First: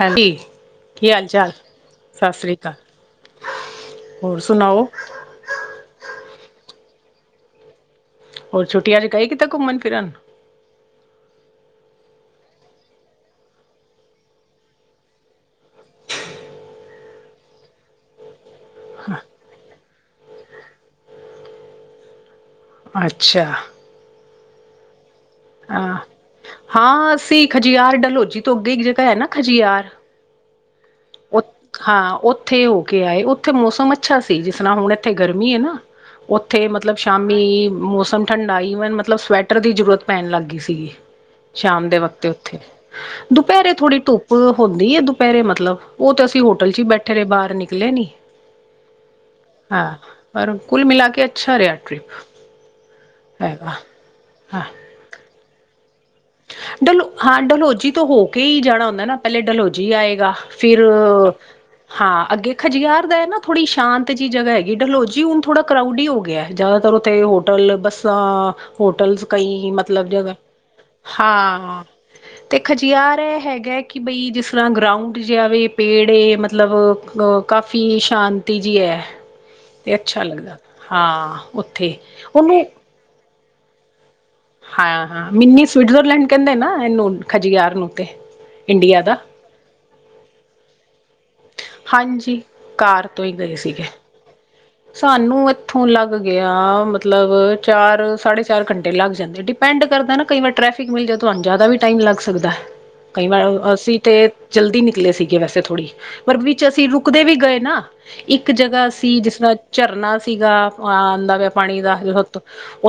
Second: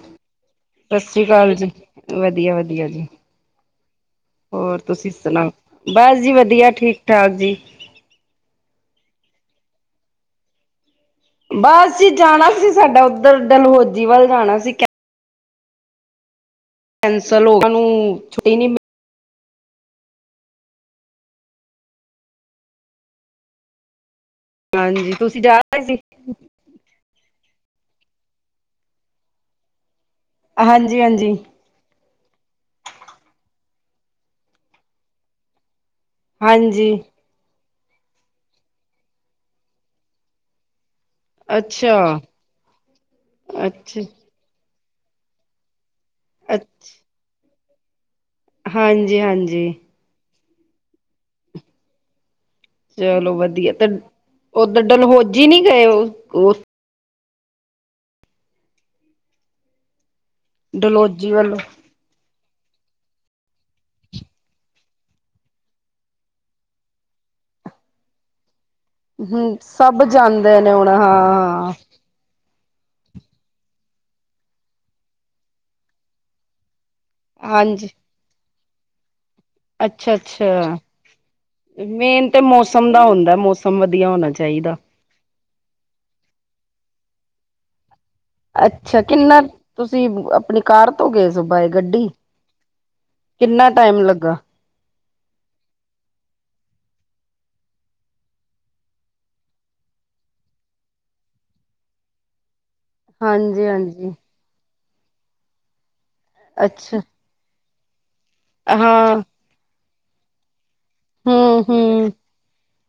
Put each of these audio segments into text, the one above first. ਹਾਂਜੀ ਸਤਿ ਕੀ ਸ਼੍ਰੀ ਹਾਲ ਚਾਲ ਅਕਾਲ ਜੀ, ਸਤਿ ਸ੍ਰੀ ਅਕਾਲ ਵਧੀਆ-ਵਧੀਆ ਜੀ। ਹੋਰ, ਤੁਸੀਂ ਸੁਣਾਓ? ਬਸ ਜੀ, ਵਧੀਆ ਠੀਕ-ਠਾਕ ਜੀ। ਹੋਰ ਛੁੱਟੀਆਂ'ਚ ਗਏ ਕਿਤੇ, ਘੁੰਮਣ-ਫਿਰਨ? ਬਸ ਜੀ ਜਾਣਾ ਸੀ, ਸਾਡਾ ਉੱਧਰ ਡਲਹੋਜੀ ਵੱਲ ਜਾਣਾ ਸੀ ਕੈਂਸਲ ਹੋ--ਉਹਨਾਂ ਨੂੰ ਛੁੱਟੀ ਨੀ ਮਿਲ ਅੱਛਾ। ਹਾਂਜੀ, ਤੁਸੀ ਜਾ ਰਹੇ ਹਾਂ ਸੀ? ਹਾਂ, ਅਸੀ ਖਜਿਆਰ ਡਲਹੋਜੀ ਤੋਂ ਅੱਗੇ ਇੱਕ ਜਗ੍ਹਾ ਹੈ ਨਾ, ਖਜਿਆਰ। ਹਾਂਜੀ-ਹਾਂਜੀ। ਉ ਹਾਂ, ਉੱਥੇ ਹੋਕੇ ਆਏ, ਉੱਥੇ ਮੌਸਮ ਅੱਛਾ ਸੀ ਜਿਸ ਤਰ੍ਹਾਂ ਹੁਣ ਇੱਥੇ ਗਰਮੀ ਏ ਨਾ। ਓਥੇ ਹਾਂਜੀ ਮਤਲਬ, ਸ਼ਾਮ ਵੀ, ਮੌਸਮ ਠੰਡਾ ਈਵਨ ਮਤਲਬ ਸਵੈਟਰ ਦੀ ਜਰੂਰਤ ਪੈਣ ਲੱਗਗੀ ਸੀਗੀ। ਸ਼ਾਮ ਅੱਛਾ ਦੇ ਵਕਤੇ ਉੱਥੇ, ਦੁਪਹਿਰੇ ਥੋੜ੍ਹੀ ਅੱਛਾ ਧੁੱਪ ਹੋਂਦੀ ਏ, ਦੁਪਹਿਰੇ ਮਤਲਬ। ਓਹ ਤੇ ਅਸੀਂ ਹੋਟਲ'ਚ ਈ ਬੈਠੇ ਰਹੇ, ਬਾਹਰ ਨਿਕਲੇ ਨੀ। ਹਾਂਜੀ-ਹਾਂਜੀ। ਹਾਂ, ਪਰ ਕੁੱਲ ਮਿਲਾਕੇ ਅੱਛਾ ਰਿਹਾ, ਟ੍ਰਿਪ। ਚਲੋ ਹੈਗਾ। ਵਧੀਆ, ਤੇ ਹਾਂ ਓਦਰ ਡਲਹੋਜੀ ਨਹੀ ਗਏ? ਡਲੋ, ਹਾਂ ਡਲਹੋਜੀ ਤੋਂ ਹੋਕੇ ਹੀ ਜਾਣਾ ਹੁੰਦਾ ਨਾ, ਪਹਿਲੇ ਡਲਹੋਜੀ ਆਏਗਾ। ਫਿਰ ਡਲਹੋਜੀ ਵੱਲੋਂ ਹਾਂ, ਅੱਗੇ ਖਜਿਆਰ ਦਾ ਐ ਨਾ, ਥੋੜੀ ਸ਼ਾਂਤ ਜਿਹੀ ਜਗ੍ਹਾ ਹੈਗੀ, ਡਲਹੋਜੀ ਹੁਣ ਥੋੜਾ ਕਰਾਊਡੀ ਹੋਗਿਆ। ਜ਼ਿਆਦਾਤਰ ਉੱਥੇ ਹੋਟਲ, ਬੱਸਾਂ, ਹੋਟਲਸ ਹਮ ਕਈ ਸਭ ਮਤਲਬ ਜਗ੍ਹਾ ਜਾਂਦੇ ਨੇ ਓਣਾ। ਹਾਂ। ਤੇ ਖਜਿਆਰ ਏ ਹੈਗਾ ਕਿ ਬਈ ਜਿਸ ਤਰਾ ਗਰਾਊਂਡ ਜਿਆ ਵੇ ਪੇੜ ਏ ਮਤਲਬ ਅ ਹਾਂਜੀ ਕਾਫ਼ੀ ਸ਼ਾਂਤੀ ਜੀ ਐ। ਤੇ ਅੱਛਾ ਲੱਗਦਾ ਹਾਂ ਓਥੇ ਮੇਨ ਤੇ ਓਨੂੰ ਮੌਸਮ ਹੁੰਦਾ ਏ ਮੌਸਮ ਵਧੀਆ ਹੋਨਾ ਚ ਹਾਂ ਹਾਂ ਮਿੰਨੀ ਸਵੀਟਜ਼ਰਲੈਂਡ ਕੇਂਦੇ ਨਾ ਏਨੂੰ ਖਜਿਆਰ ਨੂੰ ਤੇ। ਅੱਛਾ ਇੰਡੀਆ ਦਾ ਕਿੰਨਾ ਤੁਸੀਂ ਅਪਣੀ ਕਾਰ ਤੋਂ ਗਏ ਸੋ ਬਯ ਗੱਡੀ ਹਾਂਜੀ ਕਾਰ ਤੋਂ ਹੀ ਗਏ ਕਿੰਨਾ ਸੀਗੇ ਟਾਈਮ ਲੱਗਾ? ਸਾਨੂੰ ਇੱਥੋਂ ਲੱਗ ਗਆ ਮਤਲਬ ਚਾਰ ਸਾਢੇ ਚਾਰ ਘੰਟੇ ਲੱਗ ਜਾਂਦੇ ਡੀਪ ਨਡ ਕਰਦਾ ਨਾ ਕਈ ਵਾਰ ਟ੍ਰੈਫਿਕ ਮਿਲ ਜੇ ਤੁਆਨੂੰ ਜਾਦਾ ਵੀ ਟਾਈਮ ਲੱਗ ਸਕਦਾ ਕਈ ਵਾਰ ਹਾਂਜੀ ਅਸੀਂ ਹਾਂਜੀ ਤੇ ਜਲਦੀ ਨਿਕਲੇ ਸੀਗੇ ਵੈਸੇ ਥੋੜੀ ਪਰ ਵਿੱਚ ਅਸੀਂ ਅੱਛਾ। ਰੁਕਦੇ ਵੀ ਗਏ ਨਾ। ਇੱਕ ਜਗਾ ਹਾਂ ਸੀ ਜਿਸਰਾ ਝਰਨਾ ਸੀਗਾ। ਆ ਆਂਦਾ ਪਆ ਹੂੰ ਪਾਣੀ ਦਾ ਹੂੰ ਹਰਵਕਤ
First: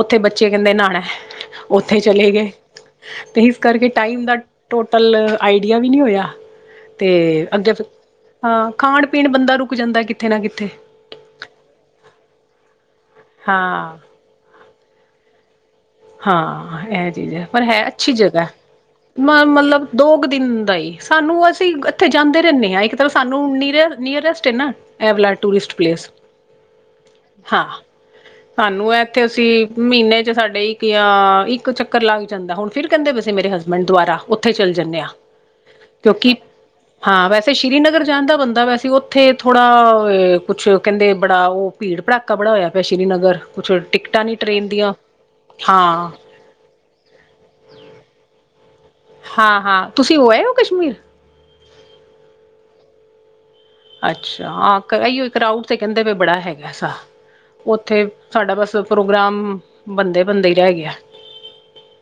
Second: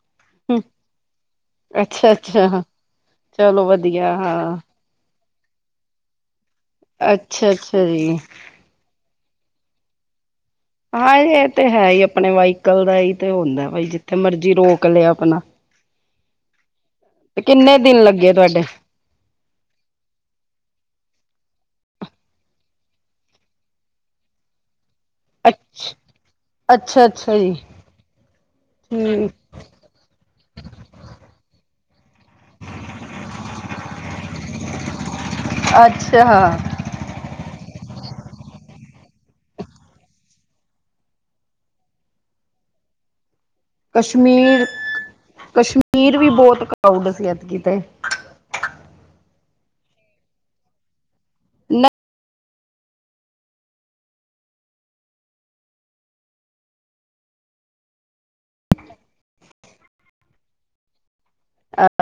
ਓਥੇ ਬੱਚੇ ਹੂੰ ਕੇਂਦੇ ਨਾਣਾ ਐ। ਅੱਛਾ ਅੱਛਾ। ਤੇ ਇਸ ਚਲੋ ਕਰਕੇ ਵਧੀਆ ਟਾਈਮ ਦਾ ਹਾਂ ਟੋਟਲ ਆਈਡੀਆ ਵੀ ਨੀ ਹੋਆ। ਤੇ ਅੱਛਾ ਅੱਗੇ ਅੱਛਾ ਫੇਰ ਜੀ। ਹਾ ਖਾਣ ਪੀਣ ਬੰਦਾ ਰੁਕ ਜਾਂਦਾ ਏ ਕਿੱਥੇ ਨਾ ਕਿੱਥੇ। ਹਾਂ ਏ ਤੇ ਹੈ ਈ ਏ ਅਪਨੇ ਵਾਈਕਲ ਦਾ ਏ ਈ ਤੇ ਹਾਂ ਹੁੰਦਾ ਐ ਬਈ ਜਿੱਥੇ ਮਰਜੀ ਰੋਕ ਲਆ ਅਪਨਾ। ਹਾਂ ਏਹ ਚੀਜ ਐ ਪਰ ਕਿੰਨੇ ਹੈ ਦਿਨ ਅੱਛੀ ਲੱਗੇ ਜਗਾ ਐ। ਤੁਹਾਡੇ ਮਨ ਮਤਲਬ ਦੋ ਕੁ ਦਿਨ ਦਾ ਈ ਸਾਨੂੰ ਅਸੀਂ ਐਥੇ ਜਾਂਦੇ ਰੇਂਨੇ ਆ ਇਕ ਤਾਂ ਸਾਨੂੰ ਨੀਅਰ ਨੀਅਰੇਸਟ ਟੇਨਾ। ਏਹ ਵਾਲਾ ਟੂਰਿਸਟ ਅੱਛ ਪਲੇਸ ਅੱਛਾ ਅੱਛਾ ਜੀ। ਹਾਂ, ਸਾਨੂੰ ਐਥੇ ਹੂੰ ਅਸੀ ਮੀਨੇ ਚ ਸਾਡੇ ਈ ਕਿਆ ਇੱਕ ਚੱਕਰ ਲੱਗ ਜਾਂਦਾ ਹੁਨ ਫੇਰ ਕੇਂਦੇ ਪਏ ਸੀ ਮੇਰੇ ਹਸਬੈਂਡ ਦੁਬਾਰਾ ਓਥੇ ਈ ਚੱਲੇ ਜਾਨੇ ਆ। ਅੱਛਾ। ਕਿਉਂਕਿ ਹਾਂ ਵੈਸੇ ਸ਼੍ਰੀਨਗਰ ਜਾਨ ਦਾ ਬੰਦਾ ਪਯਾ ਸੀ ਓਥੇ ਥੋੜਾ ਕੁਛ ਕੇਂਦੇ ਬੜਾ ਓਹ ਭੀੜ ਭੜਾਕਾ ਬੜਾ ਹੋਇਆ ਪਆ ਐ ਸ਼੍ਰੀਨਗਰ ਕੁਛ ਟਿਕਟਾਂ ਨੀ ਕਸ਼ਮੀਰ ਟਰੇਨ ਦੀਆ ਕਸ਼ਮੀਰ ਵੀ ਬੋਤ ਕਰਾਊਡ ਸੀ ਐਤਕੀ ਤੇ। ਹਾਂ ਹਾਂ ਤੁਸੀਂ ਹੋ ਆਏ ਓ ਕਸ਼ਮੀਰ? ਨ ਅੱਛਾ ਹਾਂ ਕਰ ਐਹੀਓ ਕੀ ਕਰਾਊਡ ਤੇ ਕੇਂਦੇ ਪਯੇ ਬੜਾ ਹੈਗਾ ਸਾ। ਓਥੇ ਸਾਡਾ ਬਸ ਪ੍ਰੋਗਰਾਮ ਬਨਦੇ ਬਨਦੇ ਈ ਰਹ ਗਆ ਐ।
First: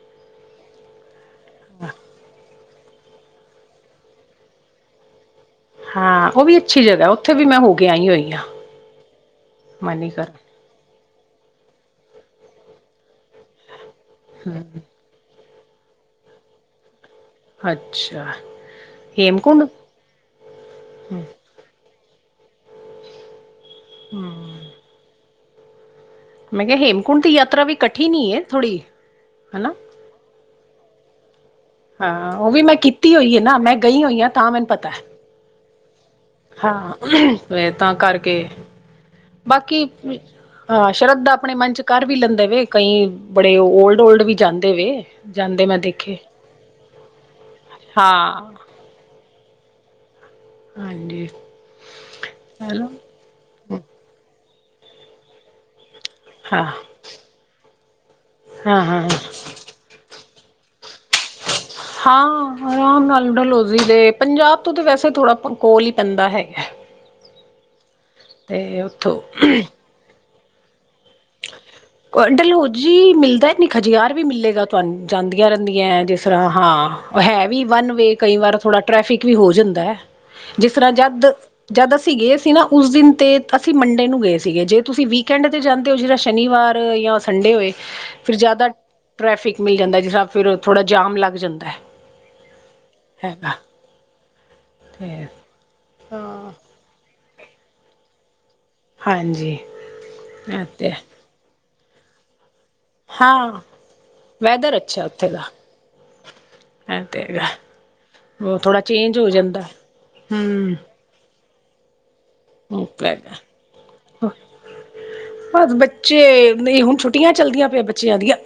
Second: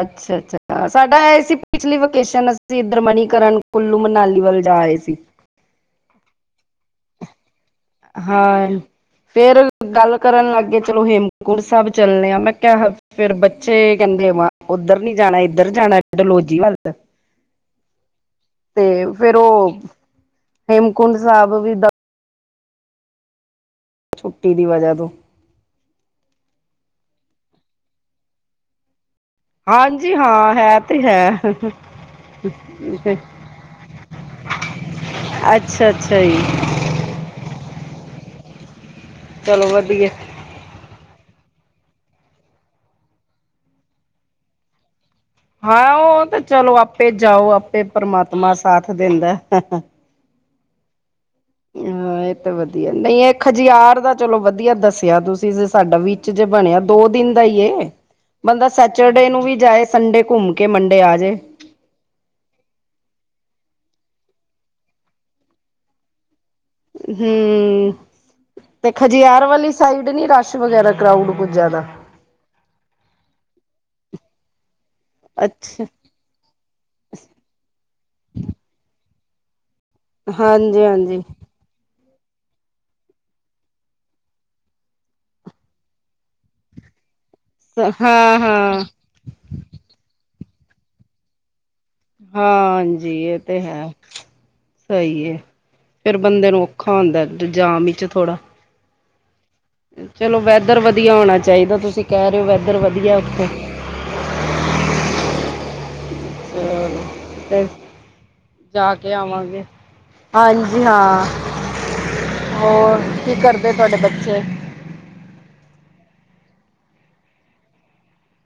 ਅੱਛਾ ਅੱਛਾ ਸਾਡਾ ਏਹ ਸੀ ਪਿਛਲੀ ਵਕੇਸ਼ਨ ਅਸੀਂ ਐਧਰ ਮਨੀਕਰਨ ਕੁੱਲੂ ਮਨਾਲੀ ਵੱਲ ਜਾ ਆਏ ਸੀ। ਹਾਂ ਓ ਵੀ ਅੱਛੀ ਜਗਾ ਐ ਓਥੇ ਵੀ ਮੈ ਹੋ ਕੇ ਆਈ ਹੋਈ ਹਾਂ ਫੇਰ ਗੱਲ ਮਨੀਕਰ ਕਰਨ ਲੱਗ ਗੇ ਚਲੋ ਹੇਮ ਹੇਮਕੁਣ ਸਾਹਿਬ ਚੱਲਨੇ ਆ ਮੈਂ ਕਆ ਫਿਰ ਬੱਚੇ ਕੇਂਦੇ ਵਾ ਹੂੰ, ਓਦਰ ਨੀ ਜਾਣਾ ਐਦਰ ਜਾਣਾ ਡਲਹੌਜੀ ਵੱਲ। ਅੱਛਾ ਤੇ ਫੇਰ ਹੇਮਕੁੰਡ ਓਹ ਹੇਮਕੁੰਡ ਸਾਹਿਬ ਵੀ ਦ ਛੁੱਟੀ ਦੀ ਵਜਾ ਤੋਂ। ਮੈਂ ਕਆ ਹੇਮਕੁੰਡ ਦੀ ਯਾਤਰਾ ਵੀ ਕਠਿਨ ਈ ਐ ਥੋੜੀ। ਹਾਂਜੀ ਹਾਂ ਹੇ ਤੇ ਹੈ। ਹਾਂ ਓ ਵੀ ਮੈਂ ਕੀਤੀ ਹੋਈ ਏ ਨਾ ਮੈਂ ਗਈ ਹੋਈ ਆ ਤਾਂ ਮੈਨੂੰ ਪਤਾ ਐ। ਅੱਛਾ ਅੱਛਾ ਜੀ। ਹਾਂ ਏ ਤਾਂ ਕਰਕੇ ਚਲੋ ਬਾਕੀ ਵਧੀਆ ਹਾਂ! ਸ਼ਰਧਾ ਆਪਣੇ ਮਨ 'ਚ ਕਰ ਵੀ ਲੈਂਦੇ ਵੇ ਕਈ ਬੜੇ ਓਲਡ ਓਲਡ ਵੀ ਜਾਂਦੇ ਹੋਏ। ਹਾਂ! ਓ ਤੇ ਚਲੋ ਆਪੇ ਜਾਓ ਆਪੇ ਹਾਂ ਪਰਮਾਤਮਾ ਸਾਥ ਦੇਦਾ। ਹਾਂਜੀ! ਹਾਂ! ਏ ਤਾਂ ਹੈਲੋ ਵਧੀਆ ਨੀ ਏ ਖਜਿਆਰ ਦਾ ਚਲੋ ਵਧੀਆ ਦੱਸਿਆ ਤੁਸੀਂ। ਸਾਡਾ ਵਿੱਚ ਜੇ ਹਾਂ ਬਣਿਆ ਦੋ ਦਿਨ ਦਾ ਈ ਏ ਬੰਦਾ ਹਾਂ ਹਾਂ ਸੈਚਡੇ ਹਾਂ ਨੂੰ ਵੀ ਜਾਏ। ਸੰਡੇ ਘੁੰਮ ਕੇ ਮੰਡੇ ਆ ਜੇ। ਹਾਂ! ਆਰਾਮ ਨਾਲ ਡਲਹੌਜ਼ੀ ਤੇ ਪੰਜਾਬ ਤੋਂ ਤਾਂ ਵੈਸੇ ਥੋੜ੍ਹਾ ਕੋਲ ਈ ਪੈਂਦਾ ਹੈਗਾ। ਹੂੰ, ਤੇ ਖਜਿਆਰ ਵਾਲ਼ੀ। ਸਾਈਡ ਨੀ ਰਸ਼ ਵਗੈਰਾ ਕਰਾਊਡ ਕੁਝ ਜ਼ਿਆਦਾ। ਡਲਹੌਜ਼ੀ ਮਿਲਦਾ ਨੀ ਖਜਿਆਰ ਵੀ ਮਿਲੇਗਾ ਤੁਹਾਨੂੰ ਜਾਂਦੀਆਂ ਅੱਛਾ ਰਹਿੰਦੀਆਂ ਐ ਜਿਸ ਤਰ੍ਹਾਂ ਹਾਂ ਹੈ ਵੀ ਵਨ ਵੇ ਕਈ ਵਾਰ ਥੋੜ੍ਹਾ ਟ੍ਰੈਫਿਕ ਵੀ ਹੋ ਜਾਂਦਾ। ਜਿਸ ਹਾਂਜੀ ਤਰ੍ਹਾਂ ਹਾਂਜੀ ਜਦ। ਜਦ ਅਸੀਂ ਗਏ ਸੀ ਨਾ ਉਸ ਦਿਨ ਤੇ ਅਸੀਂ ਮੰਡੇ ਨੂੰ ਗਏ ਸੀਗੇ ਜੇ ਤੁਸੀਂ ਵੀਕਐਂਡ ਤੇ ਜਾਂ, ਤੇ ਓ ਜਿਹੜਾ ਸ਼ਨੀਵਾਰ ਜਾਂ ਸੰਡੇ ਹੋਏ ਫਿਰ ਹਾਂ ਜ਼ਿਆਦਾ। ਹਾਂ। ਟ੍ਰੈਫਿਕ ਮਿਲ ਜਾਂਦਾ। ਜਿਸ ਤਰ੍ਹਾਂ ਫਿਰ ਓ ਥੋੜਾ ਜਾਮ ਲੱਗ ਜਾਂਦਾ। ਹਾਂਜੀ! ਏ ਹੈਗਾ ਤੇ ਹੈ ਸਈ ਤੇ ਐ ਫੇਰ ਬੰਦੇ ਹਾਂ ਨੂੰ। ਔਖਾ ਹੁੰਦਾ ਜਾਮ ਵਿੱਚ ਥੋੜ੍ਹਾ। ਹਾਂਜੀ। ਚਲੋ ਇਹ ਵੈਦਰ ਤੇ ਵਧੀਆ ਹੋਣਾ ਚਾਹੀਦਾ ਤੁਸੀਂ ਕੈ ਰੇ ਓ ਵੈ। ਹਾਂ, ਵੈਦਰ ਅੱਛਾ ਓਥੇ ਦਾ। ਐ ਤੇ ਹੈਗਾ ਓ ਥੋੜਾ ਜਾ ਕੇ ਚੇਂਜ ਹੋ ਜਾਂਦਾ। ਆਵਾਂਗੇ ਹੂੰ ਹਾਂਜੀ ਹਾਂ, ਹੋਰ ਕੀ ਕਰਦੇ ਤੁਹਾਡੇ ਬੱਚੇ? ਬਸ ਬੱਚੇ ਨਈ ਹੁਣ ਛੁੱਟੀਆਂ ਚੱਲਦੀਆਂ ਪਈਆਂ ਬੱਚਿਆਂ ਦੀਆਂ।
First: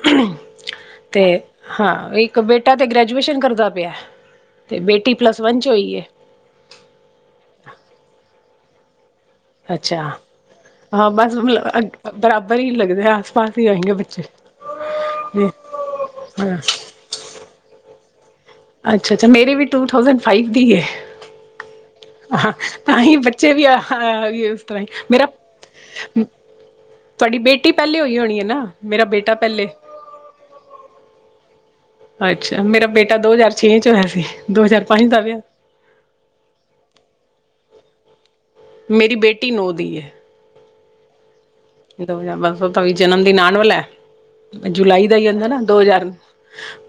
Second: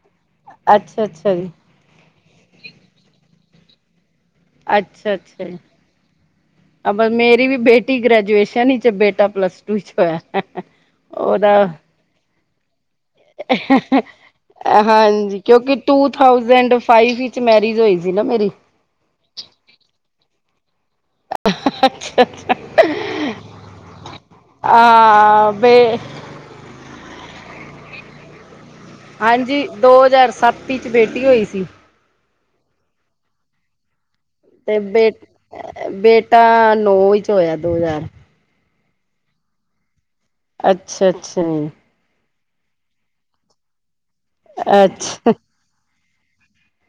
ਅੱਛਾ ਤੇ ਅੱਛਾ ਜੀ ਹਾਂ ਇੱਕ ਬੇਟਾ ਤੇ ਗ੍ਰੈਜੂਏਸ਼ਨ ਕਰਦਾ ਪਿਆ। ਤੇ ਬੇਟੀ ਪਲੱਸ ਵੰਨ ਚ ਹੋਈ ਏ। ਅਬਲ ਮੇਰੀ ਵੀ ਬੇਟੀ ਗ੍ਰੈਜੂਏਸ਼ਨ ਵਿੱਚ ਬੇਟਾ ਪਲੱਸ ਟੂ ਚ ਅੱਛਾ ਹੋਇਆ ਹਾਂ ਬਸ ਓਦਾ। ਬਰਾਬਰ ਈ ਲੱਗਦੈ। ਹਾਂਜੀ, ਹਾਂ ਕਿਉਂਕਿ ਟੂ ਥਾਊਸੈਂਡ ਫਾਈਵ। ਵਿੱਚ ਮੈਰਿਜ ਹੋਈ ਸੀ ਨਾ ਮੇਰੀ। ਅੱਛਾ, ਅੱਛਾ ਮੇਰੀ ਵੀ ਟੂ ਥਾਸੈਂਡ ਫਾਈਵ ਦੀ ਏ। ਹਾਂ, ਤਾਂਹੀ ਬੱਚੇ ਵੀ ਇਸ ਤਰਾਂ ਈ ਮੇਰਾ। ਆ ਬੇ ਤੁਹਾਡੀ ਬੇਟੀ ਪਹਿਲੇ ਹੋਈ ਹੋਣੀ ਐ ਨਾ। ਮੇਰਾ ਬੇਟਾ ਹਾਂਜੀ, ਪਹਿਲੇ ਦੋ ਹਜ਼ਾਰ ਸੱਤ ਵਿੱਚ ਬੇਟੀ ਹੋਈ ਸੀ। ਅੱਛਾ, ਮੇਰਾ ਬੇਟਾ ਦੋ ਹਜ਼ਾਰ ਛੇ ਚ ਹੋਇਆ ਸੀ। ਦੋ ਤੇ ਹਜ਼ਾਰ ਬੇ ਪੰਜ ਦਾ ਵਿਆਹ ਬੇਟਾ ਨੌ ਵਿੱਚ ਹੋਇਆ ਦੋ ਹਜ਼ਾਰ। ਮੇਰੀ ਬੇਟੀ ਨੌ ਦੀ ਈ ਐ। ਅੱਛਾ, ਅੱਛਾ ਜੀ। ਦੋ ਹਜ਼ਾਰ ਬਸ ਓਦਾ ਕਵੀ ਜਨਮ ਦਿਨ ਆਣ ਵਾਲੈ ਜੁਲਾਈ ਦਾ ਈ ਅੱਛਾ ਹੁੰਦਾ ਨਾ ਦੋ ਹਜ਼ਾਰ।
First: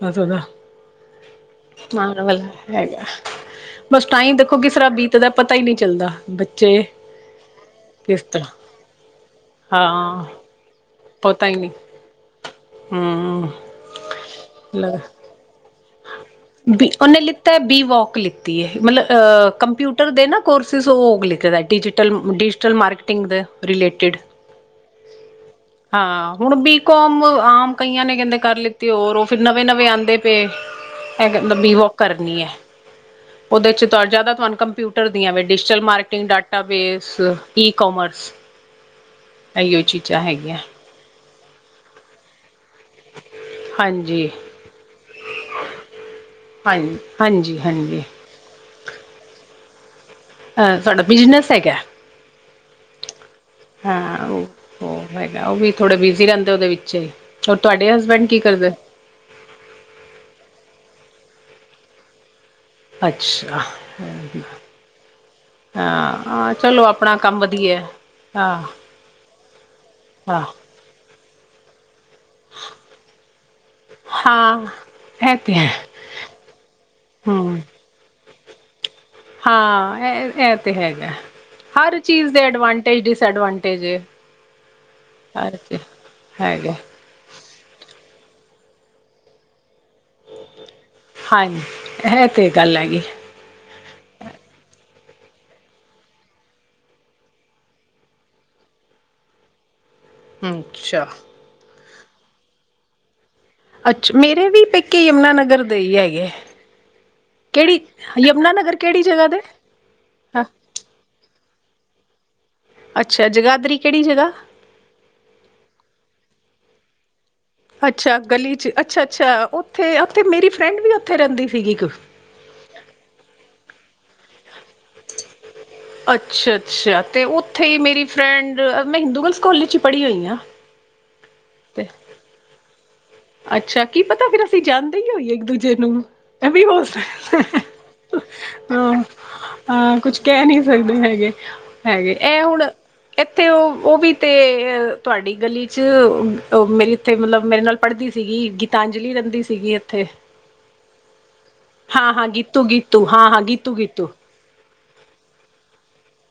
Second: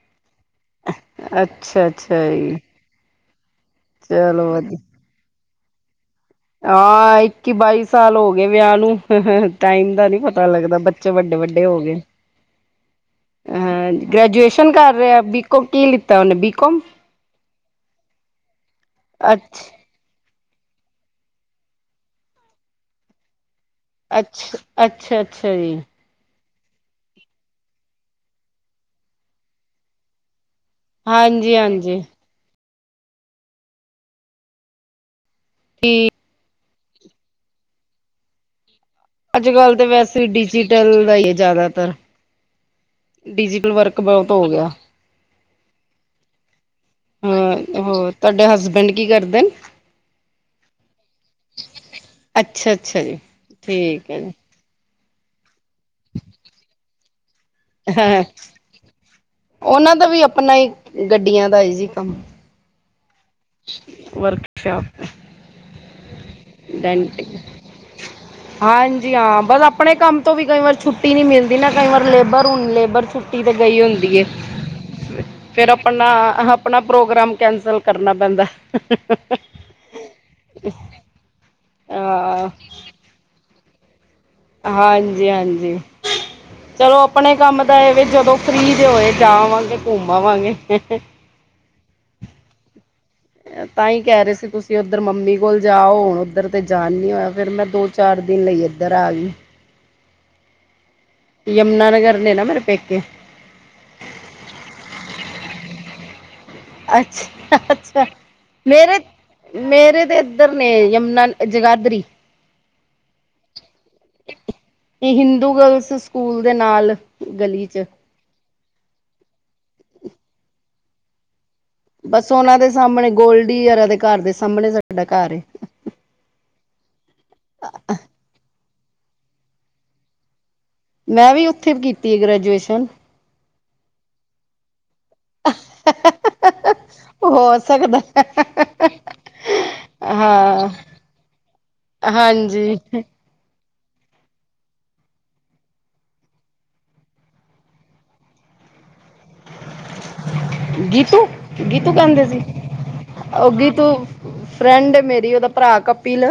ਕਦੋਂ ਦਾ ਅੱਛਾ ਆਣ ਅੱਛਾ ਵਾਲਾ ਜੀ ਹੈਗਾ। ਬਸ ਟਾਈਮ ਚਲੋ ਵੇਖੋ ਕਿਸ ਤਰਾ ਬੀਤ ਦਾ ਪਤਾ ਈ ਨੀ ਚੱਲਦਾ। ਬੱਚੇ ਆ ਇੱਕੀ ਬਾਈ ਸਾਲ ਕਿਸ ਹੋਗੇ ਤਰ੍ਹਾਂ ਵਿਆਹ ਨੂੰ ਟਾਈਮ ਦਾ ਨੀ ਹਾਂ ਪਤਾ ਲੱਗਦਾ। ਬੱਚੇ ਵੱਡੇ ਪਤਾ ਹੀ ਵੱਡੇ ਨਹੀਂ ਹੋਗੇ ਹਮ ਅ ਗ੍ਰੈਜੂਏਸ਼ਨ ਕਰ ਲੱਗ ਰਿਆ ਬੀ। ਬੀ ਓਨੇਲਿੱਤਾ ਬੀ ਵੋਕ ਲਿੱਤੀ ਏ ਮਤਲਬ ਆ ਅੱਛਾ ਕੰਪਿਊ ਟਰ ਦੇ ਨਾ ਕੋਰਸਿਸ ਓ ਲਿਖਦਾ ਡਿਜਟਲ ਡਿਜਟਲ ਮਾਰਕੀਟਿੰਗ ਦੇ। ਰਿਲੇਟਿਡ ਅੱਛ, ਅੱਛਾ-ਅੱਛਾ ਜੀ। ਹਾਂ ਹੁਣ ਬੀ ਕੋਮ ਆਮ ਕਈਆਂ ਨੇ ਕਹਿੰਦੇ ਕਰ ਲਿੱਤੀ ਹੋਰ ਓ ਫਿਰ ਨਵੇਂ-ਨਵੇਂ ਆਂਦੇ ਪੇ। ਏ ਕ ਹਾਂਜੀ ਮਤਲਬ ਬੀ ਕੋਮ ਹਾਂਜੀ ਕਰਨੀ ਐ। ਉਦੇ 'ਚ ਤੁਹਾ ਜਿਆਦਾ ਤੁਹਾਨੂੰ ਕੰਪਿਊਟਰ ਦੀਆਂ ਵੀ ਡਿਜ਼ਟਲ ਠੀਕ ਮਾਰਕਟਿੰਗ ਡਾ ਟਾ ਬੇਸ ਈ ਕੋਮਰਸ। ਅੱਜ-ਕੱਲ 'ਤੇ ਵੈਸੇ ਡਿਜ਼ੀਟਲ ਦਾ ਈ ਏ ਜ਼ਿਆਦਾਤਰ। ਡਿਜ਼ੀਟਲ ਵਰਕ ਬੋਤ ਹੋ ਗਿਆ। ਹਂ ਹਾਂ ਹਾਂਜੀ-ਹਾਂਜੀ। ਹੋਰ ਤੁਹਾਡੇ ਹਜਬੈਂਡ ਕੀ ਕਰਦੇ ਅਨ? ਅ ਸਾਡਾ ਬਿਜ਼ਨਸ ਐਗਾ। ਅੱਛਾ-ਅੱਛਾ ਜੀ। ਠੀਕ ਹੈ ਹਾਂ ਜੀ ਓ, ਓ ਹੈਗਾ ਓ ਵੀ ਥੋੜੇ ਬਿਜੀ ਰਹਿੰਦੇ ਉਦੇ ਵਿੱਚ ਈ। ਔ ਤੁਹਾਡੇ ਹਸਬੈਂਡ ਕੀ ਕਰਦੇ? ਉਨਾਂ ਦਾ ਵੀ ਆਪਣਾ ਈ ਗੱਡੀਆਂ ਦਾ ਜੀ ਕੰਮ। ਅੱਛਾ ਹਾਂਜੀ। ਵਰਕਸ਼ਾਪ ਅ ਆ ਚਲੋ ਆਪਣਾ ਡੈਂਟਿੰਗ ਕੰਮ ਵਧੀਐ। ਹਾਂਜੀ ਹਾਂ ਬਸ ਆਪਣੇ ਕੰਮ ਤੋਂ ਵੀ ਹਾਂ ਕਈ ਵਾਰ ਛੁੱਟੀ ਨੀ ਮਿਲਦੀ ਨਾ ਕਈ ਵਾਰ ਲੇ ਬਰ ਹੁਣ ਲੇਬਰ ਛੁੱਟੀ 'ਤੇ ਗਈ ਹੁੰਦੀ ਏ। ਹਾਂ ਇਹ ਤੇ ਹੈ ਫੇਰ ਆਪਣਾ, ਆਪਣਾ ਪ੍ਰੋਗਰਾਮ ਹਮ ਕੈਂਸਲ ਕਰਨਾ ਪੈਂਦਾ। ਹਾਂ ਐ 'ਤੇ ਹੈਗਾ ਹਰ ਚੀਜ਼ ਦੇ ਹਾਂ ਐਡਵਾਂਟੇਜ-ਡਿਸਐਡਵਾਂਟੇਜ ਏ। ਹਰ ਹਾਂਜੀ-ਹਾਂਜੀ, ਚੀਜ਼ ਹੈਗਾ ਚਲੋ ਆ ਪਣੇ ਕੰਮ ਦਾ ਏ ਵੇ ਜਦੋਂ ਫਰੀ ਜੇ ਹੋਏ ਜਾਂ ਆਵਾਂਗੇ, ਘੁੰਮ ਆਵਾਂਗੇ। ਹਨ ਹੇ 'ਤੇ ਗੱਲ ਹੈਗੀ। ਤਾਂ ਈ ਕਹਿ ਰੇ ਸੀ ਤੁਸੀਂ ਉੱਧਰ ਮੰਮੀ ਕੋਲ ਜਾਓ ਹੁਣ ਉੱਧਰ 'ਤੇ ਜਾਣ ਨੀ ਹੋਇਆ ਫਿਰ ਮੈਂ ਦੋ ਚਾਰ ਦਿਨ ਲਈ ਏਧਰ ਆਗੀ। ਅੱਛਾ। ਯਮੁਨਾ ਨਗਰ ਨੇ ਨਾ ਮੇਰੇ ਪੇਕੇ। ਅੱਛਾ ਮੇਰੇ ਵੀ ਪੇਕੇ ਯਮੁਨਾ ਨਗਰ ਦੇ ਈ ਐਗੇ। ਅੱਛ ਅੱਛਾ ਨਗਰ ਮੇਰੇ, ਕਿਹੜੀ ਜਗ੍ਹਾ ਦੇ ਮੇਰੇ 'ਤੇ ਹਾਂ ਏਧਰ ਨੇ ਯਮੁਨਾ ਜਗਾਦਰੀ। ਅੱਛਾ ਜਗਾਦਰੀ ਕਿਹੜੀ ਜਗਾ? ਹਿੰਦੂ ਗਲਸ ਸਕੂਲ ਦੇ ਨਾਲ। ਗਲੀ ਚ ਅੱਛਾ ਗਲੀ 'ਚ ਅੱਛਾ-ਅੱਛਾ ਉਥੇੇ, ਉਥੇ ਮੇਰੀ ਫਰੈਂਡ ਵੀ ਉੱਥੇ ਰਹਿੰਦੀ ਸੀਗੀ ਇਕ। ਬਸ ਉਨਾਂ ਦੇ ਸਾਹਮਣੇ ਗੋਲਡੀ ਉਰਾ ਦੇ ਘਰ ਦੇ ਸਾਹਮਣੇ ਸਾਡਾ ਘਰ ਏ ਅੱਛਾ-ਅੱਛਾ 'ਤੇ ਉੱਥੇ ਈ ਮੇਰੀ ਫਰੈਂਡ ਮੈਂ ਹਿੰਦੂ ਗਲਸ ਕੋਲਜ 'ਚ ਈ ਪੜੀ ਹੋਈ ਆ। ਮੈਂ ਵੀ ਉੱਥੇ ਕੀਤੀ ਏ ਗ੍ਰੈਜੂਏਸ਼ਨ। ਅੱਛਾ ਕੀ ਪਤਾ ਫਿਰ ਅਸੀਂ ਜਾਣਦੇ ਈ ਹੋਈਏ ਇੱਕ-ਦੂਜੇ ਨੂੰ ਐ ਵੀ ਹੋ ਹੋ ਸਕਦਾ ਸਕਦਾ ਐ, ਹਾ। ਹ ਕੁੱਛ ਕਹਿ ਨੀ ਹਾਂ ਸਕਦੇ ਹੈਗੇ, ਹੈਗੇ ਏ ਹੁਣ ਹਾਂਜੀ ਏਥੇ ਓ, ਓ ਵੀ 'ਤੇ ਤੁਹਾਡੀ ਗਲੀ 'ਚ ਮੇਰੀ ਇੱਥੇ ਮਤਲਬ ਮੇਰੇ ਨਾਲ ਪੜ੍ਹਦੀ ਸੀਗੀ ਗੀਤਾਂਜਲੀ ਰਹਿੰਦੀ ਸੀਗੀ। ਇੱਥੇ ਗੀਤੂ, ਗੀਤੂ ਹਾਂ ਕਹਿੰਦੇ ਹਾਂ ਸੀ, ਗੀਤੂ ਗੀਤੂ ਹਾਂ ਹਾਂ ਓ ਗੀਤੂ ਫਰੈਂਡ ਮੇਰੀ ਉਦਾ ਭਰਾ ਕਪਿਲ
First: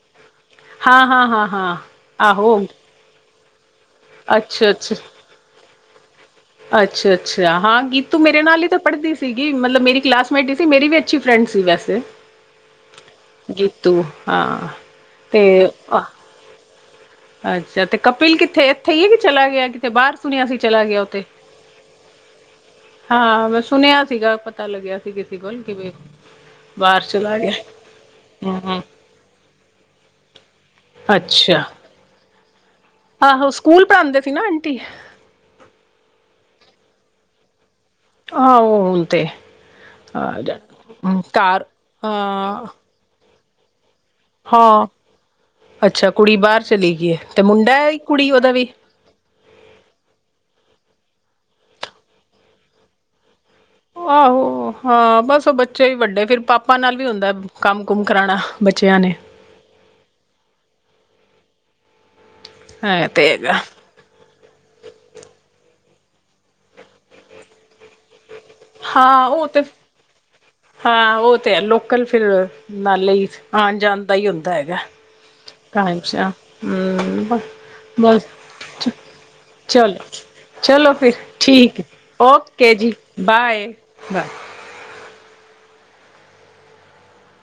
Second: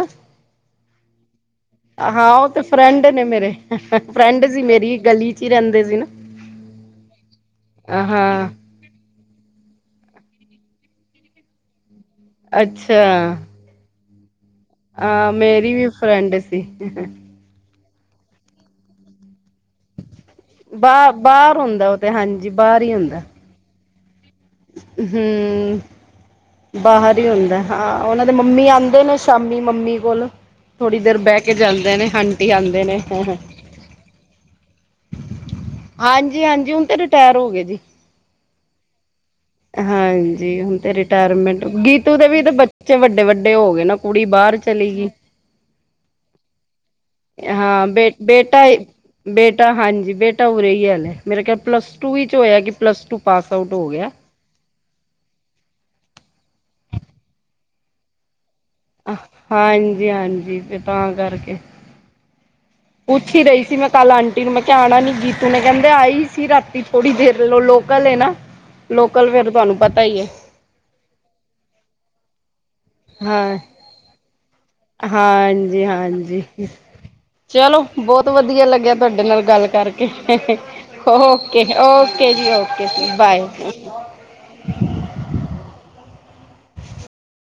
ਹਾਂ-ਹਾਂ-ਹਾਂ-ਹਾਂ। ਹਾਂ ਉਹ ਤੇ ਫਰੈਂਡ ਨੇ ਮੇਰੇ ਫਰੈਂਡ ਸੀ ਮੇਰੀ ਗਲੀ ਚ ਹੀ ਰਹਿੰਦੇ ਸੀ ਨਾ। ਅੱਛਾ-ਅੱਛਾ ਹਾਂ ਗੀਤੂ ਮੇਰੇ ਹਾਂ ਨਾਲ ਹੀ ਤੇ ਪੜ੍ਹਦੀ ਸੀ। ਸੀਗੀ ਮਤਲਬ ਮੇਰੀ ਕਲਾਸਮੇਟ ਹੀ ਸੀ ਮੇਰੀ ਵੀ ਅੱਛੀ ਫਰੈਂਡ ਸੀ ਵੈਸੇ। ਅੱਛਾ ਗੀਤੂ ਹਾਂ। ਆ ਤੇ ਮੇਰੀ ਵੀ ਫਰੈਂਡ ਸੀ। ਅੱਛਾ ਤੇ ਕਪਿਲ ਕਿੱਥੇ ਏਥੇ ਹੀ ਏ ਕੇ ਚਲਾ ਗਿਆ ਕ ਤੇ ਬਾਰ ਸੁਣਿਆ ਸੀ ਚਲਾ ਗਿਆ ਉ ਬਾਹ ਤੇ, ਬਾਹਰ ਹੁੰਦਾ ਉਹ ਤੇ ਹਾਂਜੀ ਹਾਂ ਮੈਂ ਸੁਣਿਆ ਸੀਗਾ ਪ ਹੂੰ ਬਾਹਰ ਹੀ ਚਲਾ ਗਿਆ ਹੁੰਦਾ ਹਾਂ ਉਹਨਾਂ ਦੇ ਮੰਮੀ ਹਮ ਆਂਦੇ ਨੇ ਸ਼ਾਮੀ ਮੰਮੀ ਕੋਲ। ਥੋੜ੍ਹੀ ਦੇਰ ਬਹਿ ਕੇ ਅੱਛਾ ਜਾਂਦੇ ਨੇ ਹੰਟੀ ਆਦੇ ਨੇ। ਆਹੋ ਸਕੂਲ ਪੜ੍ਹਾਦੇ ਸੀ ਨਾ ਆਂਟੀ। ਹਾਂਜੀ-ਹਾਂਜੀ ਹੁਣ ਤੇ ਰਿਟਾਇਰ ਹੋ ਗੇ ਜੀ। ਆਓ ਹੁਣ ਤੇ। ਹਾਂਜੀ ਹੁਣ ਤੇ ਰਿਟਾਇਰਮੈਂਟ ਘਰ ਗੀਤੂ ਦੇ ਵੀ ਤੇ ਬ ਹਾਂ ਚੇ ਵੱਡੇ-ਵੱਡੇ ਹੋ ਗੇ ਨਾ ਕੁੜੀ ਬਾਰ ਹਾਂ ਚਲੀ ਗੀ। ਅੱਛਾ ਕੁੜੀ ਬਾਰ ਚਲੀ ਗੀ ਏ। ਹਾਂ ਬੇ ਬੇਟਾ ਬੇਟਾ ਹਾਂਜੀ ਬੇਟਾ ਉਰੇ ਹੀ ਹੈ ਹੱਲੇ ਮੇਰੇ ਖਿਆ ਪਲੱਸ ਟੂ ਹੋਇਆ ਕਿ ਪਲੱਸ ਟੂ ਪਾਸ ਆਊਟ ਹੋ ਗਿਆ। ਆਹੋ ਹਾਂ ਬਸ ਉਹ ਬੱਚੇ ਵੀ ਵੱਡੇ ਫੇਰ ਪਾਪਾ ਨਾਲ ਵੀ ਹੁੰਦਾ ਕੰਮ ਕੁਮ ਕਰਾਣਾ। ਬਚਿਆਂ ਨੇ। ਹਾਂਜੀ-ਹਾਂਜੀ ਤੇ ਤਾਂ ਕਰਕੇ, ਹਾਂ ਤੇ ਉੱਛ ਹੀ ਹੈਗਾ ਰਹੀ ਸੀ ਮੈਂ ਕੱਲ ਆਂਟੀ ਨੂੰ ਮੈਂ ਕਿਹਾ ਆਣਾ ਨੀ ਗੀਤੂ ਨੇ ਕਹਿੰਦੇ ਆਈ ਸੀ ਰਾਤੀ ਥੋੜੀ ਦੇਰ ਲੋ ਲੋਕਲ ਏ ਨਾ। ਹਾਂ ਲੋਕਲ ਉਹ ਫੇਰ ਤੇ, ਤੁਹਾਨੂੰ ਪਤਾ ਹੀ ਹੈ ਹਾਂ ਉਹ ਤੇ ਹੈ ਲੋਕਲ ਫੇਰ ਨਾਲੇ ਹੀ ਆਣ ਜਾਣ ਦਾ ਹੀ ਹੁੰਦਾ ਹੈਗਾ। ਟਾਈਮ ਸਿਰ ਹਾਂਜੀ-ਹਾਂਜੀ ਹਮ ਚਲੋ ਬਸ ਬੌਤ ਵਧੀਆ ਲੱਗਿਆ ਤੁਹਾਡੇ ਨਾਲ ਗੱਲ ਚਲੋ ਕਰਕੇ। ਚਲੋ ਫਿਰ ਓਕੇ, ਠੀਕ ਓਕੇ ਜੀ-ਓਕੇ ਜੀ ਬਾਏ। ਬ